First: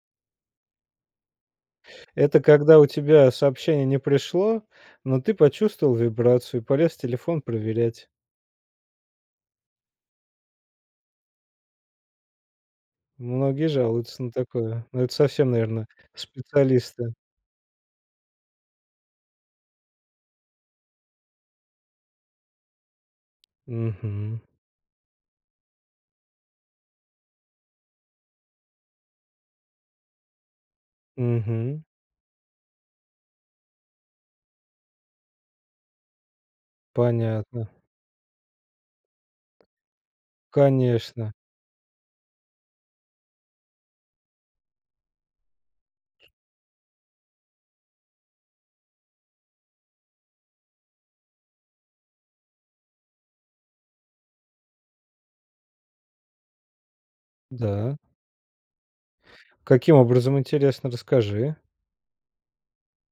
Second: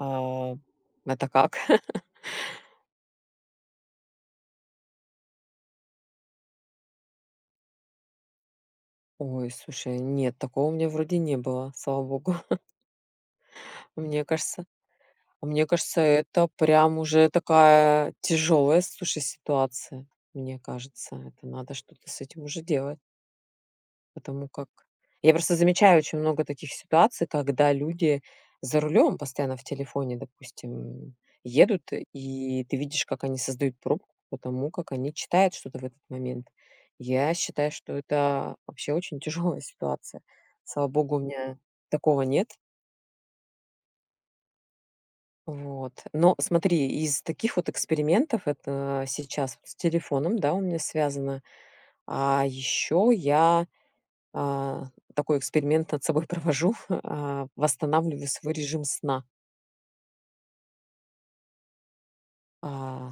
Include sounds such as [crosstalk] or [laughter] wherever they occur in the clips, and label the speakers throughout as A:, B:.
A: А. Это как? [laughs]
B: Это когда у тебя сообщение не пришло, но ты почувствовал вибрацию, полез телефон проверять.
A: Ой, слушай, нет, такого у меня вроде не было, слава богу. [chuckles]
B: Многие жалуются
A: Мне
B: на
A: кажется
B: такое. Но это совсем,
A: мне
B: наверное,
A: кажется, это прям
B: специалисты.
A: уже такая тяжёлая, слушай, ситуация. Мне кажется, это надо что-то с этим уже делать.
B: Мгм.
A: Потому как я просто замечаю очень много таких ситуаций, когда люди за рулем постоянно в телефоне, допустим, м, едут,
B: Мгм.
A: и ты видишь, как они создают пробку по тому, как они читают что-то в этот момент. Я
B: Понятно.
A: считаю, что это вообще очень тяжёлая ситуация. Слава богу, у
B: Конечно.
A: меня такого нет. Вот, но смотри, из таких вот экспериментов, это сейчас вот с телефоном, да, у меня связано, а ещё я, а, такой эксперимент над собой провожу, а,
B: Да.
A: восстанавливаю свой режим сна.
B: Каким образом, интересно, расскажи.
A: А.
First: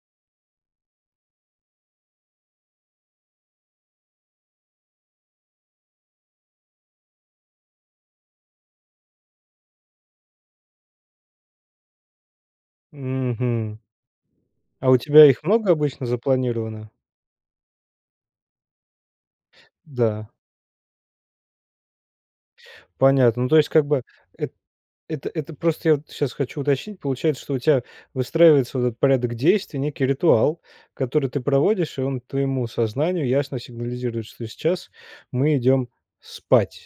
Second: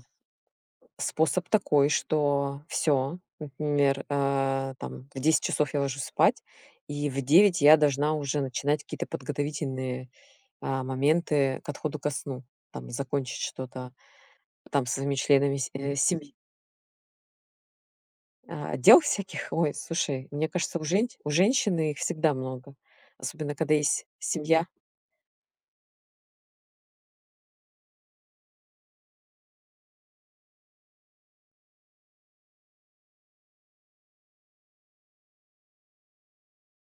A: Способ такой, что всё, например, э, там в 10 часов я ложусь спать, и в 9 я должна уже начинать какие-то подготовительные, а, моменты к отходу ко сну, там и закончить
B: Мгм.
A: что-то там
B: А
A: со
B: у
A: своими
B: тебя их
A: членами
B: много
A: се
B: обычно
A: семьи.
B: запланировано?
A: А. Дел всяких, ой,
B: Да.
A: слушай, мне кажется, у женщ у женщины их всегда много,
B: Понятно. Ну,
A: особенно
B: то есть,
A: когда
B: как бы
A: есть семья.
B: это это просто я вот сейчас хочу уточнить. Получается, что у тебя выстраивается вот этот порядок действий, некий ритуал, который ты проводишь, и он твоему сознанию ясно сигнализирует, что сейчас мы идем спать.